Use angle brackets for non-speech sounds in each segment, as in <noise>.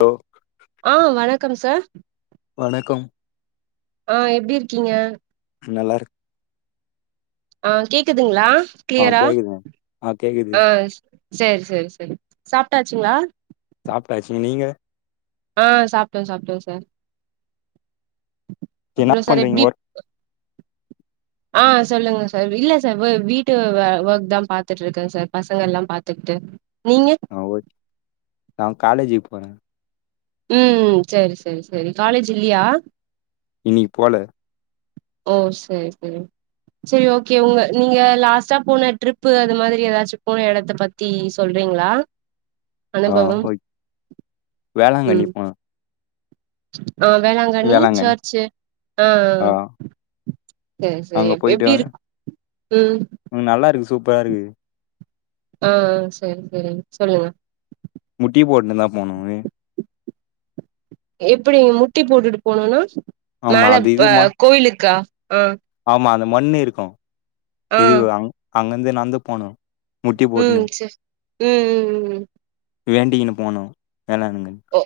Hello ஆ வணக்கம் sir வணக்கம் ஆ எப்டி இருக்கீங்க நல்லா இருக் ஆ கேக்குதுங்களா ஆ கிளியரா கேக்குதுங்க கேக்குது ஆ சேரி சேரி சேரி சாப்ட்டாச்சுங்களா சாப்ட்டாச்சு நீங்க ஆ சாப்டோ சாப்டோ சார் என்னா அப்றோ சார் பண்றீங்க எப்டி ஓர்க் ஆ சொல்லுங்க சார், இல்ல சார் வ வீட்டு வே ஒர்க் தா பாத்துட்டு இருக்க சார் பசங்க எல்லா பாத்துக்கிட்டு நீங்க ஆ ஓகே நா காலேஜி போற ம் சேரி சேரி சேரி காலேஜ் இல்லியா இன்னிக்கி போல ஓ சேரி சேரி சேரி ஓகே உங்க நீங்க லாஸ்ட்டா போன ட்ரிப்பு அது மாதிரி ஏதாச்சு போன எடத்த பத்தி சொல்றீ றீங்ளா ஆ அனுபவம் ஓகே வேளாங்கண்ணி ம் போனே ஆ வேளாங்கண்ணி சர்ச்சு, ஆ ஆ செரி செரி அங்க எப் போயிட்டு எப்டி இருக் ம் ம் நல்லா இருக்கு சூப்பரா இருக்கு ஆ ஆ சேரி சேரி சொல்லுங்க முட்டி போட்னு தா போனோமே எப்டி முட்டி போட்டுட்டு போனும்னா ஆமா மேல அது ப இது ம கோயிலுக்கா ஆ ஆமா அந்த மண்ணு இருக்கு ஆ இது அங்கருந்து நடந்து போனு முட்டி ம் போட்னு செ ம் ம் ம் வேண்டிகின்னு போனோ வேளாங்கண்ணி ஓ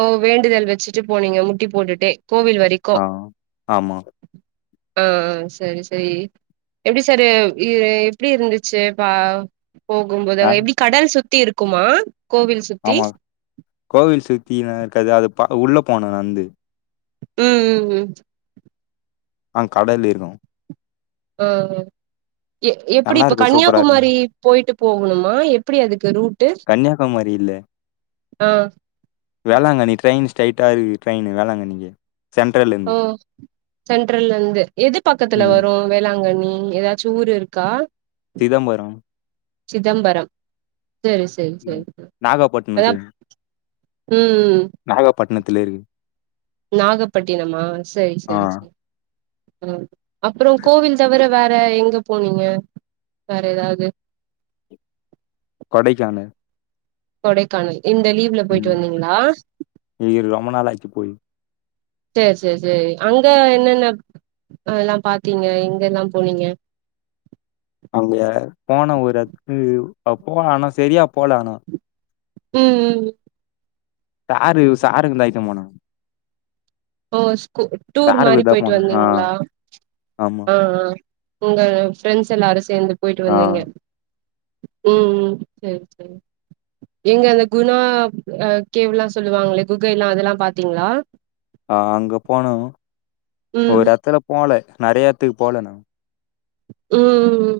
ஓ வேண்டுதல் வச்சுட்டு போனீங்க முட்டி போட்டுட்டே கோவில் வரைக்கு ஆ ஆமா ஆ ஆ சரி சரி எப்டி சார் இரு எப்டி இருந்துச்சு பா ஆ, போகும்போதுங்க எப்டி கடல் சுத்தி இருக்குமா கோவில் சுத்தி ஆமா கோவில் சுத்தில்லா இருக்காது அது பா உள்ள போனு நந்து ம் ம் ம் ஆ கடல் இருக்கு ம் ம் எ எப்புடி நல்லா இப்ப இருக்கும் சூப்பரா இருக்கும் கன்யாகுமாரி போய்ட்டு போகணுமா எப்புடி அதுக்கு ரூட்டு அ ஆ வேளாங்கண்ணி ட்ரெய்ன் ஸ்ட்ரெய்ட்டா இருக்கு ட்ரெய்னு வேளாங்கண்ணிக்கு சென்ட்ரல்ல ஓ இருந்து சென்ட்ரல்லர்ந்து எது பக்கத்துல ம் வரு வேளாங்கண்ணி ம் எதாச்சு ஊர் இருக்கா சிதம்பரோ சிதம்பரம் சேரி சேரி ம் சேரி <inaudible> அதா நாகப்பட்டினத்து ம் ம் ம் பட்ணத்துலே இருக்கு நாகப்பட்டினமா சேரி ஆ சேரி சேரி ஆ அப்பறோ கோவில் தவர வே ற எங்க போனீங்க வேற எதாவ்து கொடைக்கான கொடைக்கானல் இந்த லீவ்ல போய்ட்டு வந்தீங்ளா இது ரொம்ப நாள் ஆச்சு போய் சேர் சேர் சேரி அங்க என்னன்ன அ எல்லா பாத்தீங்க எங்கெல்லா போனீங்க அங்க போனோ ஒரு எத்துகு அ போன ஆனா செரியா போல ஆனா ம் ம் டாரு சாருங் தாய்க்க போனோ ஓ ஸ்கூ டூர் சாருக்கு மாரி தான் போய்ட்டு போனோம் ஆ வந்தீங்ளா ஆமா ஆ ஆ உங்க ஃப்ரெண்ட்ஸ் எல்லாரு சேந்து போய்ட்டு ஆ வந்தீங்க ம் ம் சேரி சேரி நீங்க அந்த குணா அ கேவெல்லா சொல்லுவாங்ளே குகைல்லா அதெல்லா பாத்தீங்ளா ஆ அங்க போனோ ம் ஒரு எத்துல போல நெறய எத்துகு போல நா ம் ம் ம்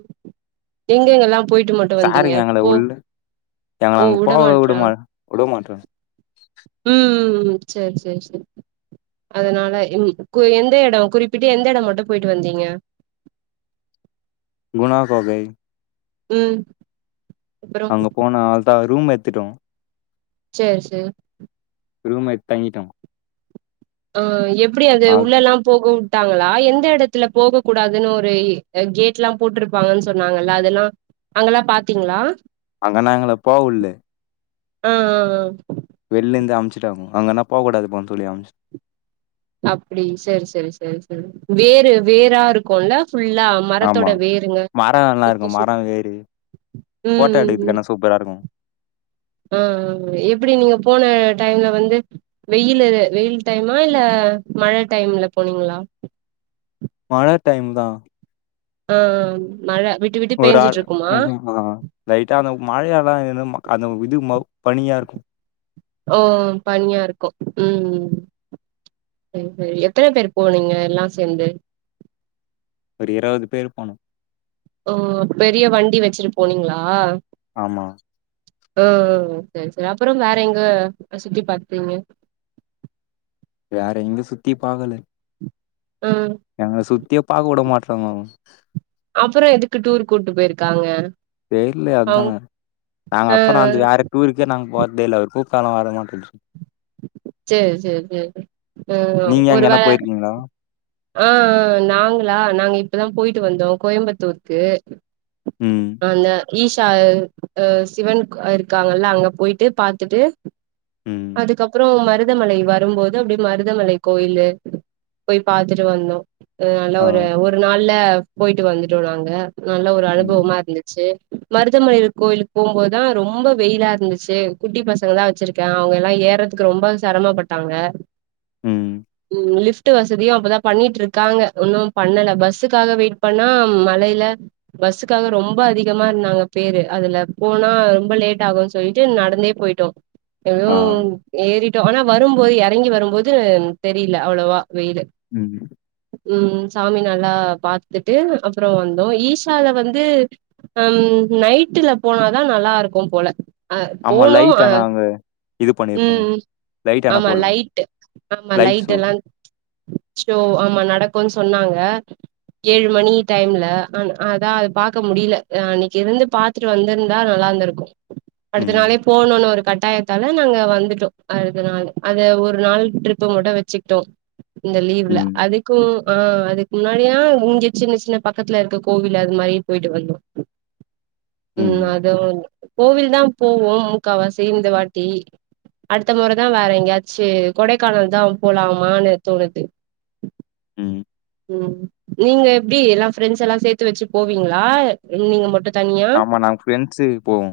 எங்கெங்கல்லா போயிட்டு மட்டு வந்தீங்க சாருங்க எங்கள போ உள்ள எங்கள ஓ அங்க உட போக விட மாட்றாங் மா விட மாட்றாங்க ம் ம் ம் சேரி சேரி சேரி அதுனால ம் கு எந்த எடோ குறிப்பிட்டு எந்த எடோ மட்டு போய்ட்டு வந்தீங்க குணா கொகை ம் அப்றோ அங்க போன ஆள் தா ரூம் எத்துட்டோ சேரி சேர் ரூம் எட்த் தங்கிட்டோ ஓ எப்டி அது அ உள்ளல்லா போக உட்டாங்களா எந்த எடத்துல போக கூடாதுனு ஒரு அ கேட்லா போட்ருப்பாங்கன் சொன்னாங்கல்ல அதெல்லா அங்கல்லா பாத்தீங்ளா அங்கனா எங்கள போவுல்லே அ அ அ வெள்லிந்து அம்ச்சுட்டாங்க அங்கனா போ கூடாதுப்பானு சொல்லி அம்ச் அப்டி சேரி சேரி சேரி சேரி வேரு வேரா இருக்குல்ல ஃபுல்லா ஆமா மரத்தோட வேருங்க மரோல்லா சுத்தி இருக்கு சுத்தி மரோ, வேரு ம் போட்டோ எடுக்கதுக்கானா சூப்பரா இருக்கு ம் ம் எப்டி நீங்க போன டைம்ல வந்து வெயிலு வெயில் டைமா இல்ல மழ டைம்ல போனீங்ளா மழ டைம் தா ஆ ஆ மழ விட்டு விட்டு ஒரு ஆள் பேஞ்சுட்டு இருக்குமா அ அ லைட்டா அந்த மழையைல்லா எனும் அந்த இது மப் பனியா இருக்கு ஓ ஒ பனியா இருக்கு ம் ம் சேரி சேரி எத்தன பேர் போனீங்க எல்லா சேந்து ஒரு இருவது பேர் போனோ ஓ பெரிய வண்டி வெச்சிட்டு போனீங்களா ஆமா அ அ சேரி சேரி அப்பறம் வேற எங்க சுத்தி பாத்தீங்க வேற எங்கயு சுத்தி பாக்கல ஆ எங்கள சுத்தியே பாக்க விட மாட்டறாங்க அவுங் அப்புறோ எதுக்கு டூர் கூட்டு போயிருக்காங்க தெர்லயே அவுங் அத்தா நாங்க ஆ அப்றோ ஆ அந்த வேற டூருக்கே நாங்க போர் நம்போ எல்லார்க்கு காலோ வர மாட்டது சேர் சேர் சேரி அ நீங்க ஒரு எங்கனா வேள போயிருக்கீங்களா அ அ நாங்களா நாங்க இப்பதா போயிட்டு வந்தோ கோயம்பத்தூருக்கு ம், அந்த ஈஷா அ அ சிவன் இருக்காங்கல்ல அங்க போயிட்டு பாத்துட்டு ம். அதுக்கப்புறோ மரு மருதமலை வரும்போது அப்டியே மருதமலை கோயில போய் பாத்துட்டு வந்தோ. நல்ல ஆ. ஒரு நாள்ல போய்ட்டு வந்துட்டோ நாங்க நல்ல ஒரு ம், அனுபவமா இரு இந்துச்சி மருதமலைல கோயிலுக் போம்போதுதா ரொம்ப வெயிலா இருந்துச்சி. குட்டி பசங்கதா வெச்சிருக்க. அவுங்கல்லா ஏறத்துக்கு ரொம்ப செரமபட்டாங்க. ம். லிஃப் ட்டு வசதியு அப்பதா பண்ணீட்டிருக்காங்க. உன்னு பண்ணல பஸ்ஸுக்காக வெயிட் பண்ணா மழைல பஸ்ஸுக்காக ரொம் ம்ப அதிகமா இருந்தாங்க பேரு. அதுல போனா ரொம்ப லேட்டாகுன் சொல்லீட்டு நடந்தே போயிட்டோ. எப்டியு ஆ. ஏறிட்டோ. ஆனா வரும்போது எறங்கி வரும்போது தெரில அவ்ளோவா வெயிலு ம் ம் சாமி நல்லா பாத்துட்டு அப்புறோ வந்தோ. ஈஷால வந்து ஹா ம் நைட்டுல போனாதா நல்லா இருக்குபோல அ ஆமா போணோ லைட் அ ஆனா அங்க இது ம் பண்ணியிருப்பாங்க. ம் லைட் ஆனா ஆமா போடுவாங்க. லைட்டு ஆமா லைட் ஷோ. லைட்டெல்லா ஷோ ஆமா நடக்குன்சொ சொன்னாங்க ஏழு மணி டைம்ல. ஆன் அதா அது பாக்க முடில. அ அன்னைக்கி இருந்து பாத்துட்டு வந்திருந்தா நல்லா இருந்திருக்கு. அடுத்த நாளே ம், போணுன்னு கட்டாயத்தால நாங்க வந்துட்டோ. அடுத்த நாள் அத ஒரு நாள் ட்ரிப்பு மட்டு வெச்சுக்கிட்டோ. இந்த லீவ்ல ம், அதுக்கு ஆ அதுக் முன்னாடியா இங்க சின்ன சின்ன பக்கத்துல இருக்க கோவில் அது மாரி போயிட்டு வந்தோ. ம் அதுவுந் கோவில்தா போவோ மூக்காவாசி இந்தவாட்டி அடுத்த முறதா வேற எங்கயாச்சி கொடைக்கானல்தா போலாமான்னு தோணுது. ம். ம் நீங்க எப்டி எல்லா ஃப்ரெண்ட்ஸ் எல்லா சேத்து வெச்சு போவீங்ளா? இல் நீங்க மட்டு தனியா ஆமா நாங்க ஃப்ரண்ட்ஸு போவோ.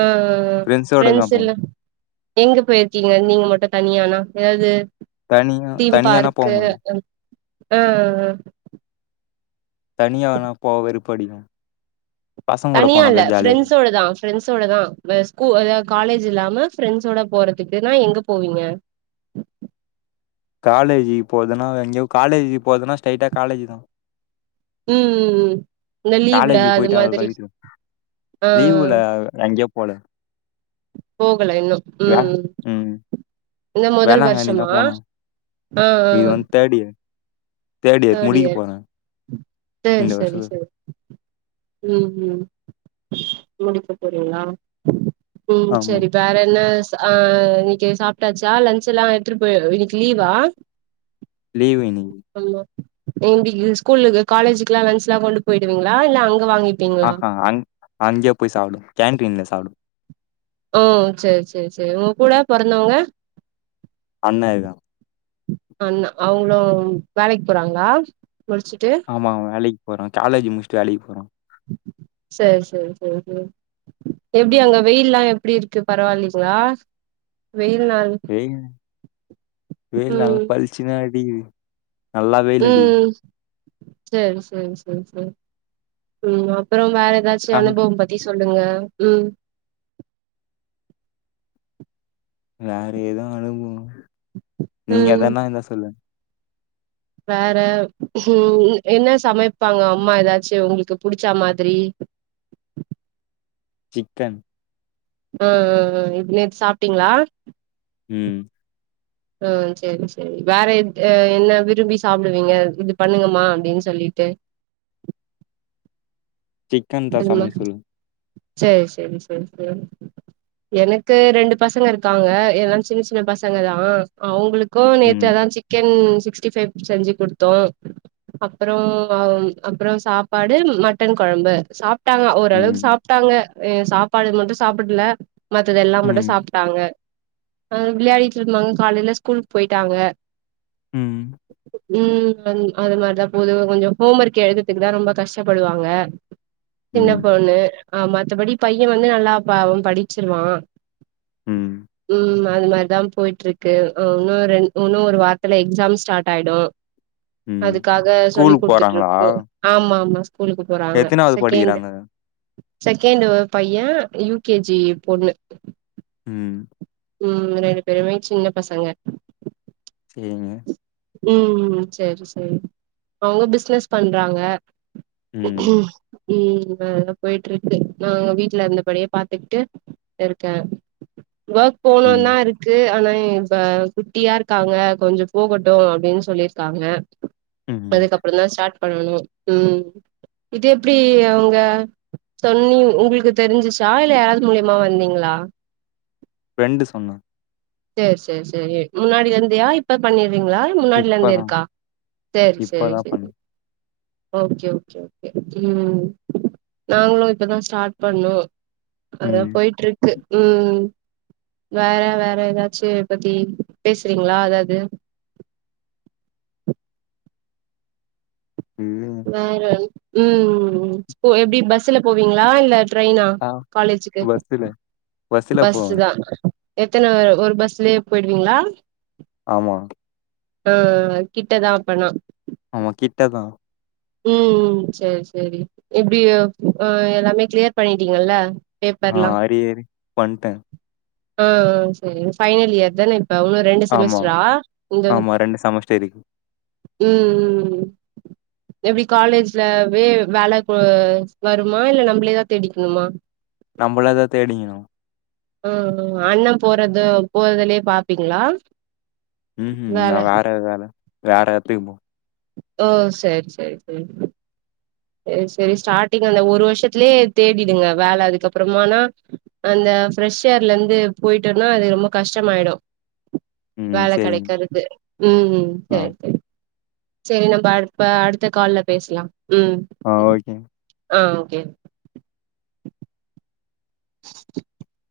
ஆ ஃப்ரெண்ஸ் எல்லா எங்க போயிருக்கீங்க நீங்க மட் டு தனியானா ஏதாது தனியா தீம் தனியானா பார்க்கு போமாட்டேன். அந் அ அ அ தனியானா போவ வெறுப்படிக்கு தனியா இல்ல ஃப்ரெண்ஸோடதா ஃப்ரெண்ஸோடதா வே ஸ்கூ அதுதா காலேஜ் இல்லாம ஃப்ரெண்ட்ஸோட போறதுக்குனா எங்க போவீங்க? காலேஜிக்கு போறது எங்கயு காலேஜி போறதுனா ஸ்ட்ரைட்டா காலேஜிதா ம் ம் ம் இந்த லீவ்ல அது போயிட்டு மாதிரி அவ்வளோதான் வீட்டுக்கு. அ அ லீவுல எங்கேயோ போல. போகல இன்னு வே ம் ம் இந்த மொதல் வேளாங்கண்ணி வர்ஷமா தான் போனோம். அ அ இது அ வந்து இயர். தேர்ட் முடிக்க இயர் போறேன். செர் இந்த செரி வருஷம் செரி உம் உம் முடிக்க போறீங்ளா ம் ஆமா. சேரி வேற என்ன ஆஹ் இன்னைக்கு சா டாச்சா லஞ்சல்லா எடுத்துட்டு போயற இன்னைக்கு லீவா லீவு இன்னிக்கி ஆமா <unintelligible> ஸ்கூலுக்கு காலேஜுக்குல்லா லன்ச்லா கொண்டு போய்டுவீங்களா? இல்ல அங் அஹா அங் அங்கயே போய் சாப்டுவ கேன்ட்டீன்ல சாப்டு ஓ சேரி சேரி சேரி உங்க கூட பொறந்தவங்க அண்ண இருகா அண்ணா அவுங்களு வேலைக் போறாங்ளா ஆமா அவ வேலைக்கு போறா காலேஜி முடிசிட்டு வேலைக்கு போறா சேரி சேரி சேரி சேரி எப்டி அங்க வெயில்லா எப்டி இருக்கு பரவால்லீங்களா வெயில் வெயில் நல்லா ம் பளிச்சுனு வெயில் நல்லா வெயிலடிக்குது ம் சேரி சேரி சேரி சேரி உம் அப்றோ வேறெதாச்சி அங்க அனுபவம் பத்தி சொல்லுங்க உம் வேற எது <unintelligible> நீங்க ம் எதான்னா இருந்தா சொல்லுங் வேற உஹம் என்ன சமைப்பாங்க அம்மா எதாச்சு உங்களுக்கு புடிச்ச மாதிரி சிக்கன் அஹ் அஹ் அஹ் நேத்து சாப்ட்டிங்ளா உம் அஹ் சரி சரி வேற என்ன விரும்பி சாப்பிடுவீங்க இது பண்ணுங்கமா அப்டின் சொல்லிட்டு <inaudible> சிக்கன் தா சமைக் சொல்வ சரி சரி சரி சரி எனக்கு ரெண்டு பசங்க இருக்காங்க எல்லா சின்ன சின்ன பசங்க தா அவுங்களுக் க்கா நேத்து ம். அதா சிக்கன் சிக்ஸ்டிஃபைவ் செஞ்சு குடுத்தோ அப்பறோ அப்பறோ சாப்பாடு மட்டன் கொழம்பு சாப்ட்டாங்க ஓரளவுக்கு ம். சாப்ட்டாங்க சாப்பாடு மட்டு சாப்பட்ல மத்ததெல்லா மட்டு ம். சாப்ட்டாங்க அ விளையாடிட்டு இருந்தாங்க காலைல ஸ்கூல் போய்ட்டாங்க ம். உம் அது மாரிதா போது கொஞ்சோ ஹோம் ஒர்க் எழுதறதுக்கு தா ரொம்ப கஷ்டப்படுவாங்க சின்ன ம். பொண்ணு ஆஹ் மத்தபடி பைய வந்து நல்லா அவ படிச்சிருவா ம். உம் அது மாரி தா போயிட்டு இருக்கு இன்னு ரெ இன்னு ஒரு வாரத்துல எக்ஸாம் ஸ்டார்ட் ஆயிடு ம். அதுக்காக சொல்லி் ஸ்கூலுக்கு கொடுத்துட்டு போறாங்களா? இருக்கு ஆமா ஆமா ஸ்கூலுக்கு போறாங்க எத்தனாவது செகெண்ட் படிக்கிறாங்க? செகேண்ட் பையன் யூ கேஜி பொண்ணு உம் உம் ரெண்டு பேருமே சின்ன பசங்க சேரிங்க உம் சரி சரி அவுங்க பிசினஸ் பண்றாங்க உம் உம் நல்லதா போயிட்டு இருக்கு நாங்க வீட்ல இருந்தபடியே பாத்துக்கிட்டு இருக்க <inaudible> ஒர்க் போனு ம். தா இருக்கு ஆனா இப்ப குட்டியா இருக்காங்க கொஞ்சோ போகட் அப்டின்னு சொல்லிருக்காங்க ம். அதுக்கப்பறோ தா ஸ்டார்ட் பண்ணணு உம் இது எப்டி அவுங்க சொன்னி உங்களுக்கு தெரிஞ்சிச்சா இல்ல யாராது மூலியமா வந்தீங்களா ஃப்ரெண்டு சொன்னா சேரி சேரி சேரி முன்னாடி இருந்தியா இப்ப பண்ணி ருங்ளா முன்னாடிலருந்தே இப்பதான் இருக்கா செரி செரி இப்பதான் செரி பண்ணேன். ஓகே ஓகே ஓகே ம் நாங்களு இப்பதா ஸ்டார்ட் பண்ணோ அதா ம். போய்ட்டு இருக்கு ம் வேற வேற எதாச்சு பத்தி பேசுறீங்ளா எதாவது <inaudible> இது வேற ம் எப்டி பஸ்ல போவீங்ளா இல்ல ட்ரெய்னா ஆ காலேஜுக்கு பஸ்ஸுல பஸ்ஸுல போவேன். பஸுதா எத்தன வெர் ஒரு பஸ்லயே போயிடுவீங்ளா ஆமா ஆ கிட்டதா அப்பனா ஆமா கிட்டதா ம் சேரி சேரி எப்டி எல்லாமே கிளியர் பண்ணிட்டீங்கல்ல ஆ பேப்பர்லா அரி ஹரி வந்டே ஆ சரி ஃபைனல் இயர் தானே இப்ப இன்னு ரெண்டு ஆமா, செமஸ்ட்ரா இந்த ஆமா செமஸ்டர் இருக்கு. ம் ம் எப்டி காலேஜ்லவே வேல வருமா இல்ல நம்மளேதா தேடிக்கணுமா நம்மளேதா தேடிக்கணு அ அண்ண போறது போறதுலயே பாப்பீங்ளா ம்ஹும் நா வேற வேல வேற எடத்துக்கு போகனு ஓ சேரி சேரி சேரி செரி செரி ஸ்டார்டிங் அந்த ஒரு வருஷத்துலயே தேடிடுங்க வேல அதுக்கப்பறமானா அந்த ப்ரெஷ் ஏர்ல இருந்து போயிட்டோனா அது ரொம்ப கஷ்டமாயிடு ம் வேலை சரிங்க. கிடைக்கறது ம் ம் ஆ, சேரி சேரி செரி நம்ம அப்ப அடுத்த கால்ல பேசலா ம் ஆ ஓகே. ஆ கே <unintelligible>